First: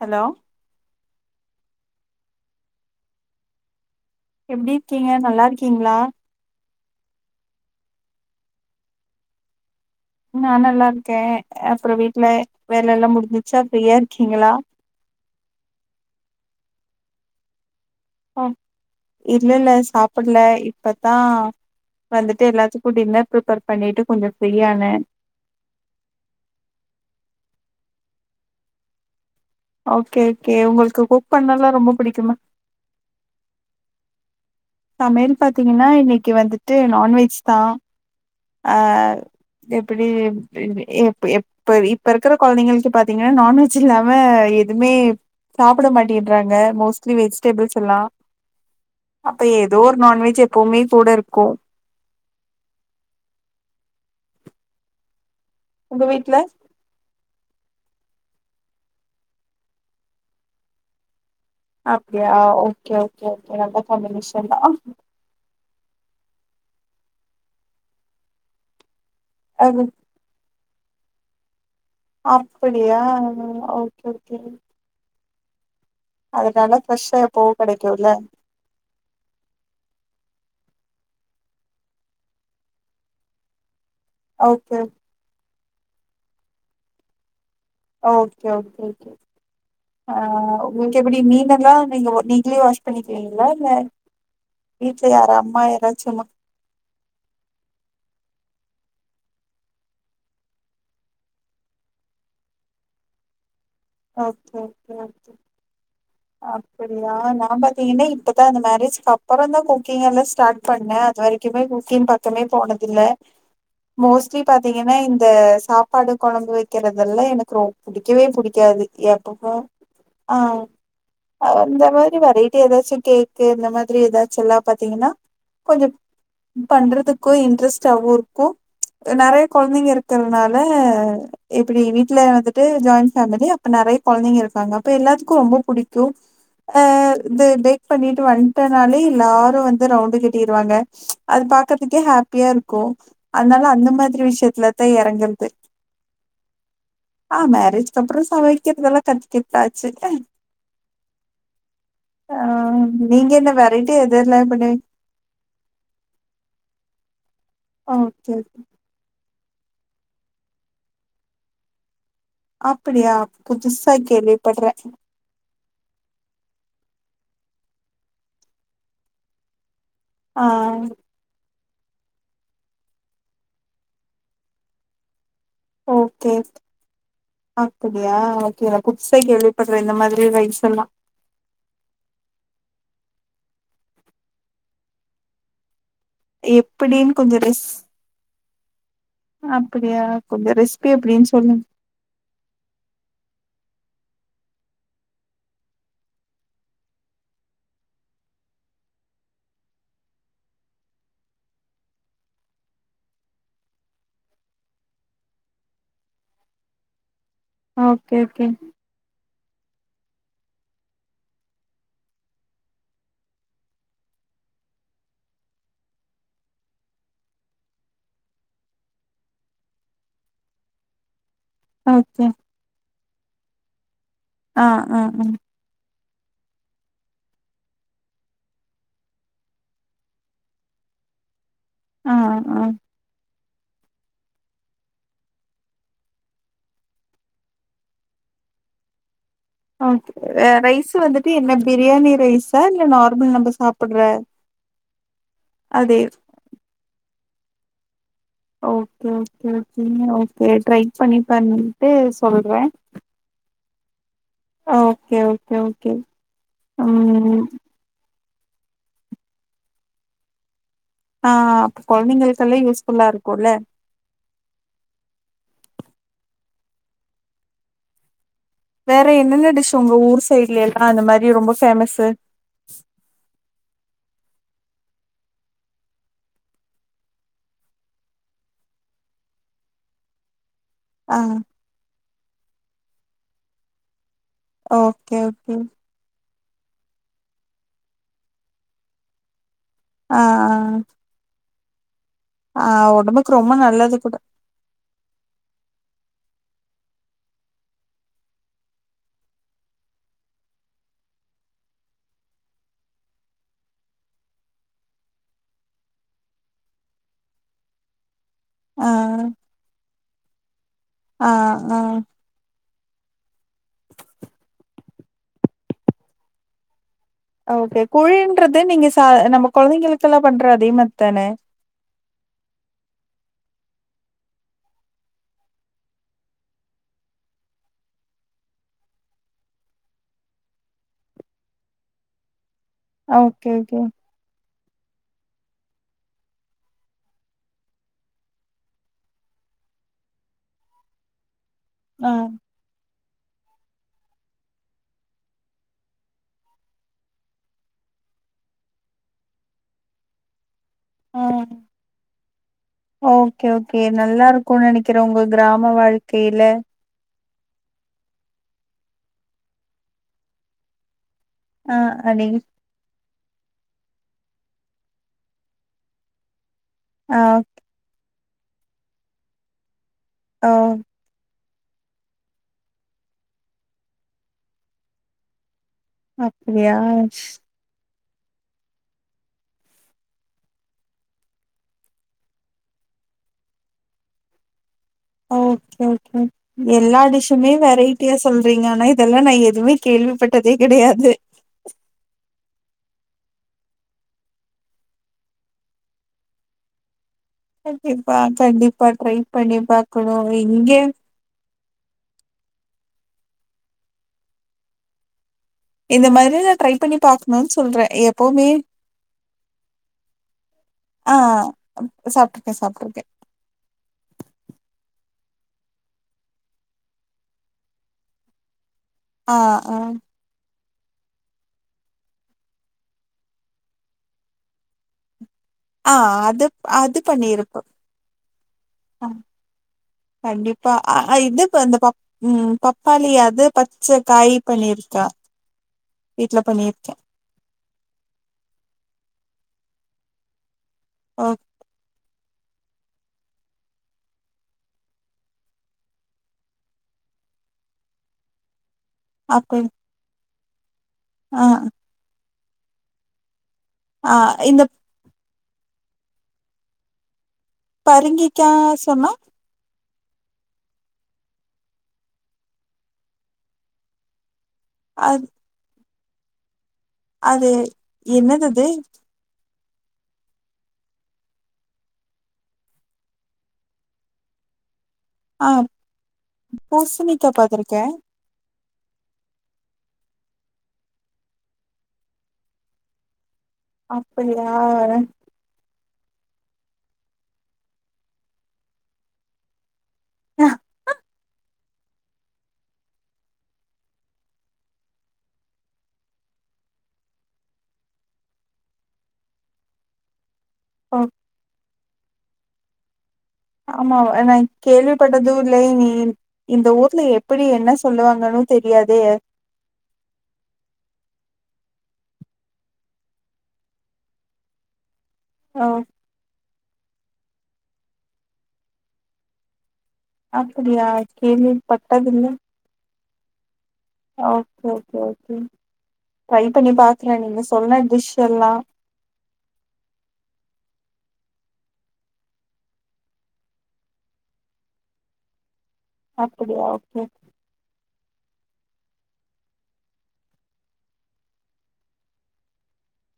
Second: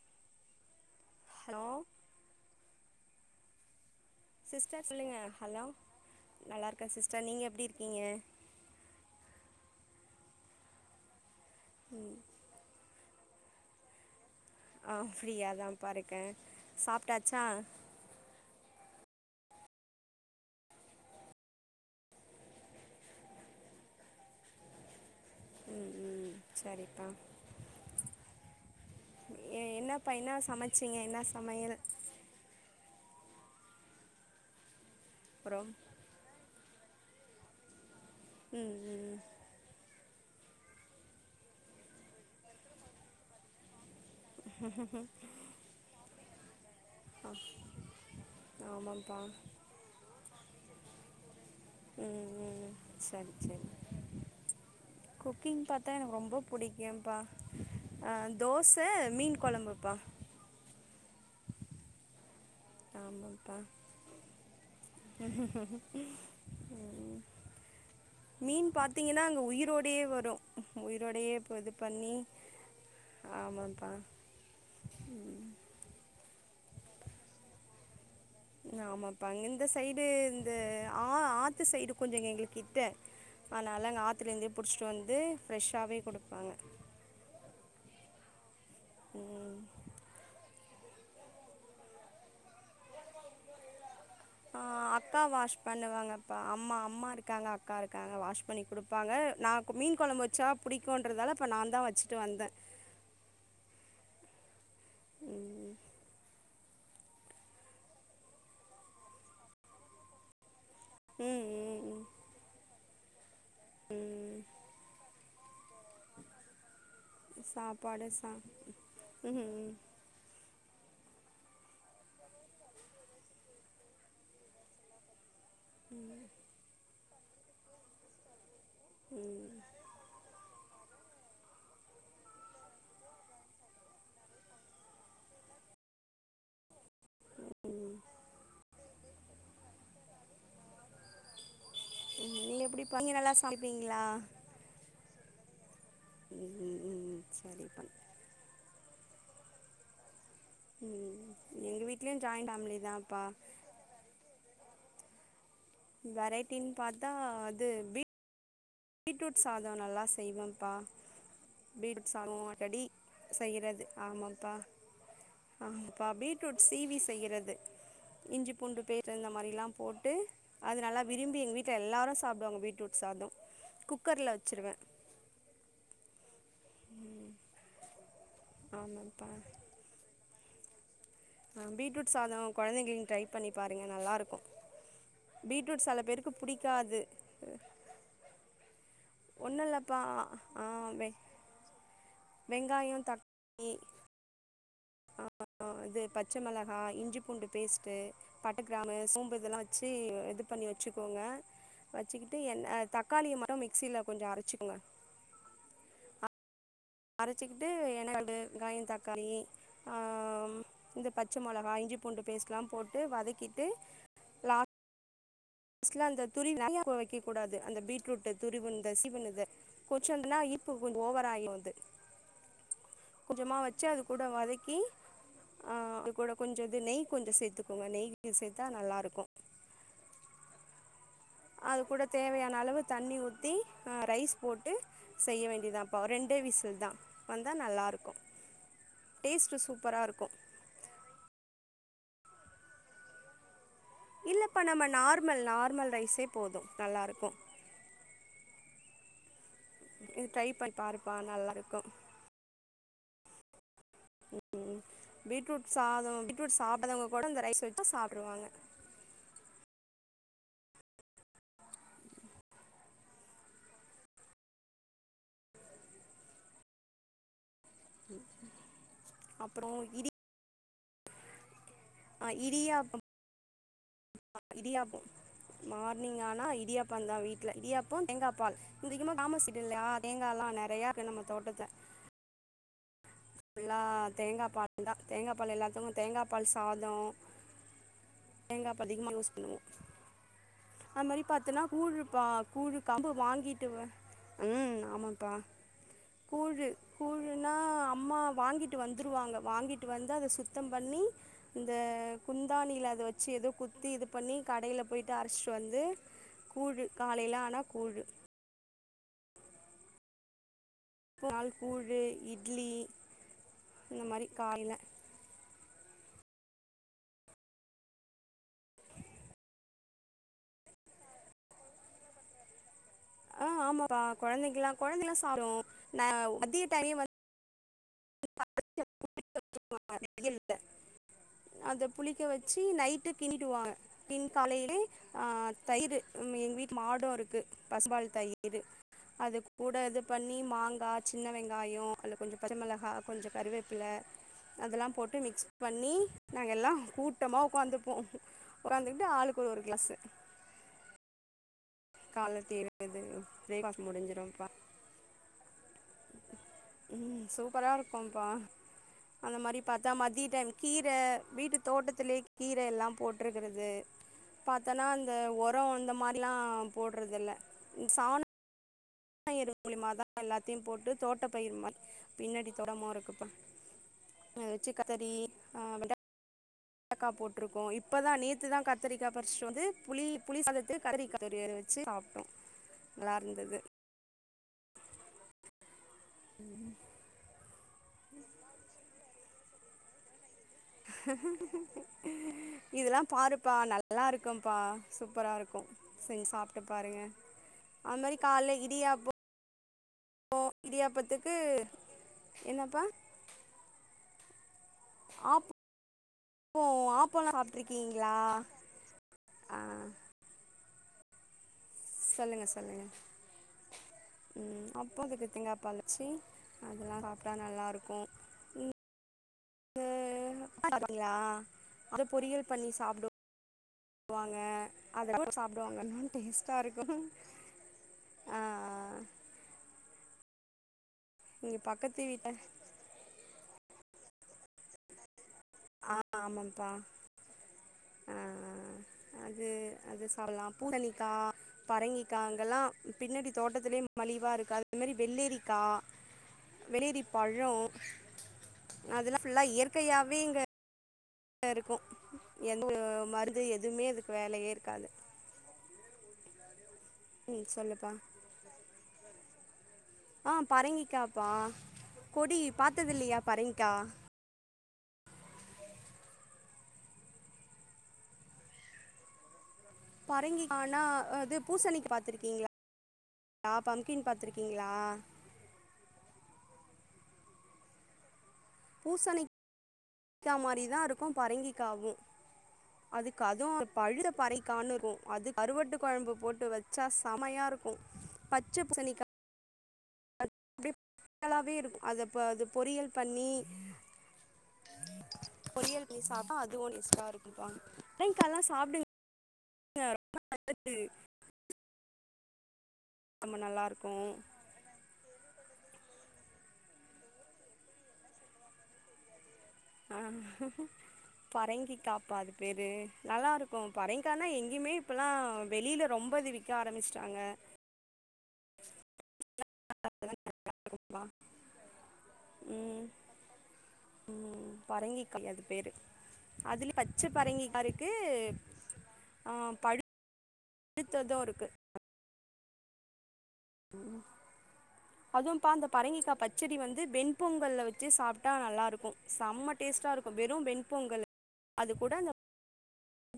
hello hello எப்டி sister இருக்கீங்க நல்லா இருக்கீங்களா க்கே சிஸ்டர் நீங்க எப்டி இருக்கீங்க நான் நல்ல இருக்கேன் அப்றோ வீட்ல வேலை எல்லா முடிஞ்சு சப்பியர் ஆ ஃப்ரீயா தான்பா இருக்கேன் சாப்டாச்சா ஹ இல்லல்ல சாப்பிடல இப்பத்தான் வந்துட்டு எல்லாத்துக்கும் டின்னர் ப்ரிப்பேர் பண்ணிட்டு கொஞ்சம் ஃப்ரீயான ம் ம் சரிப்பா எ என்னப்பா ஓகே என்ன ஓகே சமச்சீங்க உங்களுக்கு என்ன குக் பண்ணல்லாம் சமையல் ரொம்ப பிடிக்குமா சமையல் அப்றோ பாத்தீங்கன்னா இன்னைக்கு வந்து [inaudible] நான்வெஜ் தான் ம் ஆ ம் எப்டி [inaudible] எப் எப் இப்ப இருக்கிற கொழந்தைங்களுக்கு பாத்தீங்கன்னா நான்வெஜ் [inaudible] இல்லாம எதுவுமே சாப்பிட மாட்டேங் றாங்க மோஸ்லி ஆ வெஜிடபில்ஸ் எல்லாம் ஆமாம்ப்பா ஆ இப்ப ஏதோ ஒரு நான்வெஜ் எப்பவுமே கூட இருக்கும் ம் ம் சரி சரி குக்கிங் பாத்தா எனக்கு ரொம்ப பிடிக்கும்பா அ தோச மீன் கொழம்புப்பா [unintelligible] ஆ ஓகே ஓகே ஓகே ஆமாம்ப்பா நல்ல காம்பினேஷன் தான் ம் மீன் பாத் பாத்திங்கன்னா அங்கே அது உயிரோடே வரும் தி உயிரோடயே இப்ப இது பண்ணி அப்படியா ஆமாம்ப்பா ஓகேஓகே அதனால ஃப்ரெஷ்ஷா எப்பவும் கெடைக்கும்ல ஆமாப்பா இந்த சைடு இந்த ஆ ஆத்து சைடு கொஞ்சம்ங்க எங்களுக்கு கிட்ட ஆனா நல்ல ஆத்துல இருந்தே ஓகே புடிச்சிட்டு வந்து ஃப்ரெஷ்ஷாவே கொடுப்பாங்க ஓகே ஓகே ஓகே ஆ நிங்க எப்டி மீனெல்லாம் நீங்க நீங்களே வாஷ் பண்ணிக்கிறீங்களா இல்ல ஆ வீட்ல அக்கா யாரா வாஷ் அம்மா யாராச்சு ம பண்ணுவாங்கப்பா அம்ம அம்மா இருக்காங்க அக்கா இருக்காங்க வாஷ் [inaudible] பண்ணி கொடுப்பாங்க நான் மீன் கொழம்பு வச்சா பிடிக்கும்ன்றதால இப்ப நான் தான் வச்சுட்டு வந்தேன் ஓகே ஓகே ஓகே ம் அப்படியா நான் பாத்தீங்கன்னா இப்பதான் அந்த மேரேஜ் அப்பறம் தான் குக்கிங் எல்லாம் ஸ்டாட் குக் பண்ணேன் அது ம் வரைக்குமே ம் ம் குக்கின் பக்கமே போனதில்ல மோஸ்லி பாத்தீங்கன்னா இந்த சாப்பாடு கொழம்பு வை [inaudible] தெல்லாம் எனக்கு ரொப சாப்பாடு புடிக்கவே சா புடிக் கக்காது ம் எப்பகோ ம் ம் ஆ இந்தந்த மாரி வெரைட்டி ஏதாச்சும் கேக்கு இந்த மாரி ஏதாச்சும் எல்லாம் பாத்தீங்கன்னா கொஞ்சம் பண்றதுக்கும் இன்ட்ரெஸ்டவும் இருக்கும் நெறைய கொழந்தைங்க இருக்கிறதுனால ஹ எப்டி வீட்ல வந்துட்டு ஜாயின் [inaudible] அப்ப நெறைய கொழந்தைங்க இருக்காங்க அப்ப எல்லாத்துக்கும் ரொம்ப பிடிக்கும் அ இது பேக் பண்ணிட்டு வந்துட்டனாலே எல்லாரும் வந்து ரவுண்ட கட்டிருவாங்க அது ப க்க ஹாப்பியா நீங்கள் இருக்கும் எப்படிப்பா நீங்கள் நல்லா அதனால அந்த சமைப்பீங்களா மாரி விஷயத்துலதான் இறங்கதுஹஜ் ம் ம் ம் சரிப்பா வைக்கிறதெல்லாம் கத்துக்கிட்டாச்சு ம் ம் எங்கள் வீட்லேயும் ஆ ஜாயிண்ட் ஃபேமிலி தான்ப்பா நீங்க என்ன வெரைட்டி எது இல்ல எப்பண்ண வெரைட்டின்னு பாத்தா அது ஓகே பீட்ரூட் சாதம் நல்லா செய்வேம்ப்பா பீட் [inaudible] டி அப்படியா செய்யறது புதுசா ஆமாப்பா கேள்விப்பட்றே ஆமாப்பா பீட்ரூட் சீவி செய்யறது [inaudible] இஞ்சி பூண்டு பே இந்த மாரி எல்லாம் போட்டு ஆ அது நல்லா விரும்பி எங்க வீட்டு எல்லாரும் சாப்படுவாங்க பீட்ரூட் சாதம் குக்கர்ல வச்சிருவேன் ஓகே ஆது ஓகே ஆமாப்பா குதுசைக்கு வெள்விப்படுற இந்த மாரி ரைஸ் எல்லாம் பீட்ரூட் சாதம் கொழந்தைங்க டரை பண்ணி பாருங்க நல்லா இருக்கும் பீட்ரூட் பேருக்கு புடிக்காது எப்படினு கொஞ்சம் ரிஸ் ஒன்னு இல்லப்பா அப்டியா கொஞ்சம் ரெசிபி எப்டின்னு சொல்லுங்க வெங்காயம் தக்காளி ஆ இது பச்ச மிளகாய இஞ்சி பூண்டு பேஸ்ட்ட் பட்ட கிராமு சோம்பு இதெலாம் வச்சு இது பண்ணி வச்சுக்கோங்க வச்சுக்கிட்டு என்ன தக்காளிய மட்டும் மிக்சியில கொஞ்சம் அரைச்சிக்கோங்க அரைச்சிக்கிட்டு இன ஓகே ஓகே வெங்காயம் தக்காளி ஹ இந்த பச்ச மிளகா இஞ்சி பூண்டு பேஸ்ட் எலாம் போட்டு வதக்கிட்டு [inaudible] ல அந்த துரி நைய வைக்க கூடாது அந்த பீட்ரூட் துரி சிவுத கொச்சந்தனா இ கொஞ்சம் ஓவவர ஆயும் ஓகே கொஞ்சமா வச்சு அது கூட ஆ வதக்கி ஆ ஆ கூட கொஞ்சம் இது நெய் கொஞ்சம் சேர்த்துக்கோங்க நெய் சேர்த்தா நல்லா இருக்கும் அது கூட ஆ ஆ தேவையான ஆ அளவு தண்ணி பத்தி் ரைஸ் போட்டு செய்ய வேண்டியதான்ப்ப ரெண்ட விசில் தான் வந்தா நல்லா இருக்கும் ம் ரைஸ் வந்துட்டு என்ன பிரியாணி ரைஸா இல்ல நார்மல் நம்ப சாப்- இல்லப்பா நம்ம நார்மல் நார்மல் அதே ரைஸே போது நல்லா இருக்கும் ஓகே ஓகே இது ஓகே ட்ரை பாருப்பா பண்ணி நல்லாயிருக்கும் பண்ணிட்டு சொல்றே ம் ம் ஓகே ஓகே பீட்ரூட் ஓகே சாதோ பீட்ரூட் சாப்டாதவங்க கூட ம் ரைஸ் வச்சா சா- வருவாங்க ஆஹ் அப்ப கொழந்தைங்களுக்கெல்லா யூஸ்ஃபுல்லா இருக்குல்ல [inaudible] வேற என்னென்ன டிஷ் அப்புறம் உங்க ஊர் சைட்ல ஆ அந்த மாரி ரொம்ப ஃபேமஸ் ஆஹ் இடியாப்பம் இடியாப்போ மார்னிங் ஆனா இடியாப்பந்தா வீட்ல இடியாப்போ தேங்கா பால் இங்க அதிகமா கிராமோ சைடு இல்லயா தேங்கா எல்லா நெ நெறையா இருக்கு ஆ நம்ம தோட்டத்ல [unintelligible] தேங்காப் பால்தா ஓகே தேங்காப் பால் ஓகே எல்லாத்துக்கும் தேங்கா பால் சாதோ தேங்கா பால் அதிகமாக யூஸ் பண்ணுவோ ஆஹ் ஆஹ் ப்பா கூழு கம்பு வாங்கிட்டு வா நல்லது கூட உம் ஆமாப்பா கூழு கூழுனா அம்மா வாங்கிட்டு வந்துருவாங்க வாங்கிட்டு வந்து அத சுத்தம் பண்ணி இந்த குந்தானியில அதை வச்சு ஏதோ குத்தி இது பண்ணி கடையில போயிட்டு அரைச்சிட்டு வந்து கூழு காலையில ஆனா கூழு ஆஹ் பால் கூழு இட்லி இந்த மாரி காலைல ஓகே குழின்றது நீங்க ச நம்ம கொழந்தைங்களுக்கெல்லா பண்ற அதே மாரித்தானே ஆஹ் ஆமாப்பா கொழந்தைக்கல்லா கொழந்தைல்லா சாப்டும் நா மதிய டைமே வ [inaudible] அத புளிக்க வச்- ச்சி நைட்டு ஓகே கிண்டிடுவாங்க ஓகே [unintelligible] ஏ ஆ தயிரு ம் எங்க வீட்டு மாடும் இருக்கு பசும்பால் தயிரு அது கூட இது பண்ணி மாங்கா சின்ன வெங் வெங்காயோ ஆ அதல கொஞ்ச பச்சமெளகா கொஞ்ச கறிவேப்பில அதெல்லா போட்டு மிக்ஸ் பண்ணி நாங்கல்லா கூட்டம உக்காந்துப்போம் உக்காந்துக்கிட்டு ஆளுக்கொரு க்ளாஸு ஆ ஓகே ஓகே பிரேக்ஃபாஸ்ட் நல்லா முடிஞ்சிரும்ப்பா இருக்குன்னு நெனைக்கிறே உங்க கிராம வாழ்க்கையில ம் சூப்பரா இருக்கும்ப்பா அந்த மாரி பாத்தா மதிய டைம் கீர வீட்டு ஆ தோட்டத்திலயே அன்னைக்கு கீரை எல்லாம் போட்ருக்கிறது பாத்தன்னா இந்த ஒரோ அந்த மாரிலா ஆ போடுறதுல்ல [unintelligible] [unintelligible] மூலியமாதா ஓ எல்லாத்தையும் போட்டு தோட்ட பயிறுமா பின்னாடி தோட்டமு இருக்குப்பா அத வச்சு கத்தரி ஆ வெண்டக்கா போட்ருக்கோ [unintelligible] இப்பதா நேத்துதா கத்திரிக்கா பறிச்சுட்டு வந்து புளி புளி சாதத்துக்கு கத்தரி [unintelligible] வச்சு சாப்ட்டோ நல்லா இருந்தது ஓகே ம் எல்லா டிஷ்ஷுமே வெரைட் [inaudible] இதெல்லாம் நான் எதுவுமே கேள்விப்பட [unintelligible] இதெல்லா பாருப்பா நல்லா இருக்கும்ப்பா சூப்பரா இருக்கும் செஞ்சு சாப்ட்டு பாருங்க அது கண்டிப்பா மாரி கால்ல கண்டிப்பா இடியாப்போ ட்ரை பண்ணிபா கு இங்க இடியாப்பத்துக்கு [unintelligible] என்னப்பா ஆப் இந்த மாரிதா நா ட்ரை பண்ணி பாக்கணுன்னு சொல்றே சாப்ட்ருக்கீங்களா எப்பவுமே ஆ ஆஹ் சொல்லுங்க சொல்லுங்க ம் அப்போதுக்கு தேங்கா பழச்சி அதெல்லாம் சாப்பிட்டா நல்லாருக்கும் ஆ ம் பண்ணியா அத பொரியல் பண்ணி சாப்புடு வாங்க [inaudible] [unintelligible] சாப்புடுவாங்க ஆ நல்லா அது டேஸ்ட்டா அது இருக்கும் பண்ணிருப்போ ஆஹ் ஆ கண்டிப்பா அ இது இப்ப இந்த வீட்ல ம் பப்பாளியாது செ காயி பண்ணிருக்கா ஆ வீட்ல ஆமப்பா பண்ணிருக்கே ஆஆ அது அது சாப்பலாம் பூசணிக்கா ஓ பரங்கிக் க்கு அங்கெல்லா பின்னாடி தோட்டத்திலேயே மலிவா இருக்கு அதே மாரி வெள்ளெரிக்கா வெள்ளெரி பழோ அதல்லா ஃபுல்லா அப்ப இயற்கையாவே இங்க ஆ [unintelligible] இருக்கும் எந்த மருத் அது எதுமே அதுக்கு ஆ வேலையே இந்த இருக்காது ம் சொல்லுப்பா பரங்கிக்கா சொன்னா ஆஹ் பரங்கிக்காப்பா கொடி பாத்தது இல்லையா பரங்கிக்கா அது அது என்னது அது பரங்கிகா ஆனா அது பூசணி பாத்துருக்கீங்களா பம்ப்கின் பாத்திருக்கிங்களா ஆஹ் பூசணிக்கா பாத்துருக்கே பூசணிக்கா மாரி தான் இருக்கும் பரங்கிகாவும் க்கு அதுவு பழுத்த அப்படியா பரைங்க்கானு இருக்கும் அது கருவாட்டுக் கொழம்பு போட்டு வச்சா செமையா இருக்கு பச்சை பூசணிக்கா அப்டியே [unintelligible] இருக்கு அத ப்ப அது பொரியல் பண்ணி பொரியல் பண்ணி சாப்ட்டா அதுவு [unintelligible] இருக்குங்க்கா பரங்கிக்கா எல்லா சாப்டுவிங் [inaudible] [unintelligible] ஆமாவா நா கேள்விப்பட்டதும் இல்லை நீ இந்த ஊர்ல எப்படி என்ன சொல்லுவாங்கன்னு தெரியாதே ஆஹ் பறங்கிக்காப்பா அது பேரு நல்லா ருக்கும் பறங்கிகானா எங்கேயுமே இப்பெல்லாம் ஓ வெளில ரொம்ப [unintelligible] க்க ஆரம்பிஸ்ட்டாங்க அப்டியா கேள்விப்பட்டதுல்ல ம் ம் ஒகே ஒகே பரங்கிக்காய் ஒகே அது பேரு ட்ரை பண்ணி அதுலயு பச்ச பாக்குறேன் நீங்க பரங்கிக்கா சொன்ன இருக்கு டிஷ் எல்லா த்தது இருக்கு அதும்பா அந்த பரங்கிக்கா பச்சடி அப்படியா வந்து ஓகே வெண்பொங்கல்ல வச்சு சாப் ட்டா நல்லா இருக்கும் செம்ம டேஸ்ட்டா இருக்கும் வெறும் வெண் பொங்கல் அது கூட அந்த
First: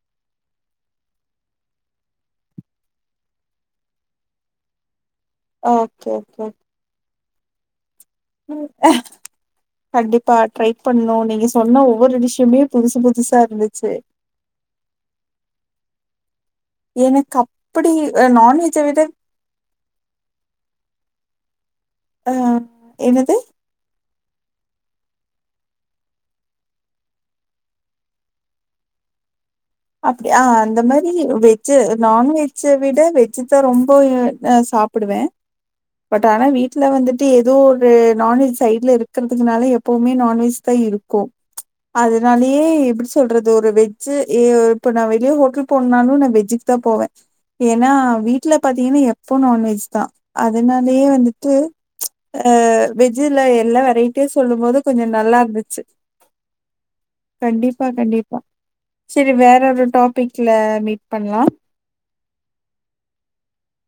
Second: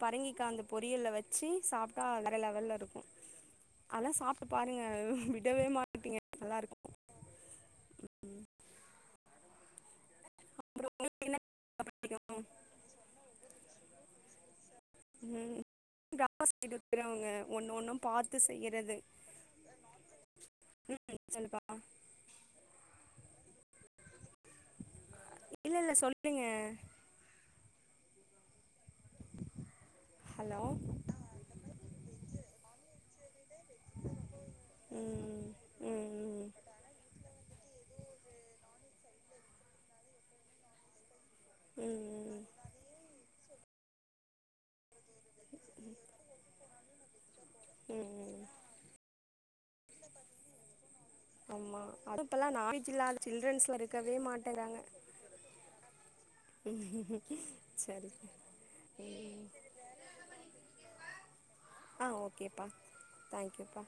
பரங்கிக்கா அந்த பொரியல்ல வச்சு சாப்ட்டா வேற லெவல்ல இருக்கும் அதல்லா சாப்ட்டு பாருங்க விடவே ஓகே மாட்டீங்க நல்லாருக்கு உம் அ கண்டிப்பா ட்ரை அப்றோ பண்ணணு உங்களுக்கு என்ன நீங்க சொன்ன பிடிக்கு ஒவ்வொரு விஷயயுமே புதுசு புதுசா இருந்துச்சு [unintelligible] க்கிறவங்க எனக்கு ஒன்னு அப்படி ஒன்னும் பாத்து நான்வெஜ்ஜ செய்யறது விட சொல்லுப்பா ஆ என்னது இல்ல இல்ல சொல்லுங்க அப்படியா ஹலோ அந்த மாரி வெஜ்ஜு நான்வெஜூ விட வெஜ்ஜுதான் ரொம்ப ஹ சாப்பிடுவேன் ம் பட் ம் ஆனா வீட்டுல வந்துட்டு ஏதோ ஒரு நான்வெஜ் சைட்ல இருக்கிறதுனால எப்பவுமே நான்வெஜ்தா இருக்கும் ம் அதுனாலயே எப்டி சொல்றது ஒரு வெஜ் ச்சேரி ஏ இப்பாண்ண வேலிய [unintelligible] ங்க போனாலு நான் வெஜ்ஜுக்குதா போவே ஏன்னா ம் வீட்ல பாத்தீங்கன்னா எப் இப்போ நான்வெஜ்தா அதனா லியே வந்துட்டு ஆமா அது இப்பல்லா அஹ் நாலேஜ் இல்லாத வெஜ்ஜுல சில்ட்ரன்ஸ்ல எல்லா இருக்கவே வெரைட்டியா சொல்லும் போது மாட்டேங்கிறாங்க கொஞ்ச நல்லா இருந்துச்சு கண்டிப்பா சரி கண்டிப்பா சரி ம் வேற ஒரு டாபிக்ல மீட் பண்லா ஆ ஓகேப்பா தேங்க்யூப்பா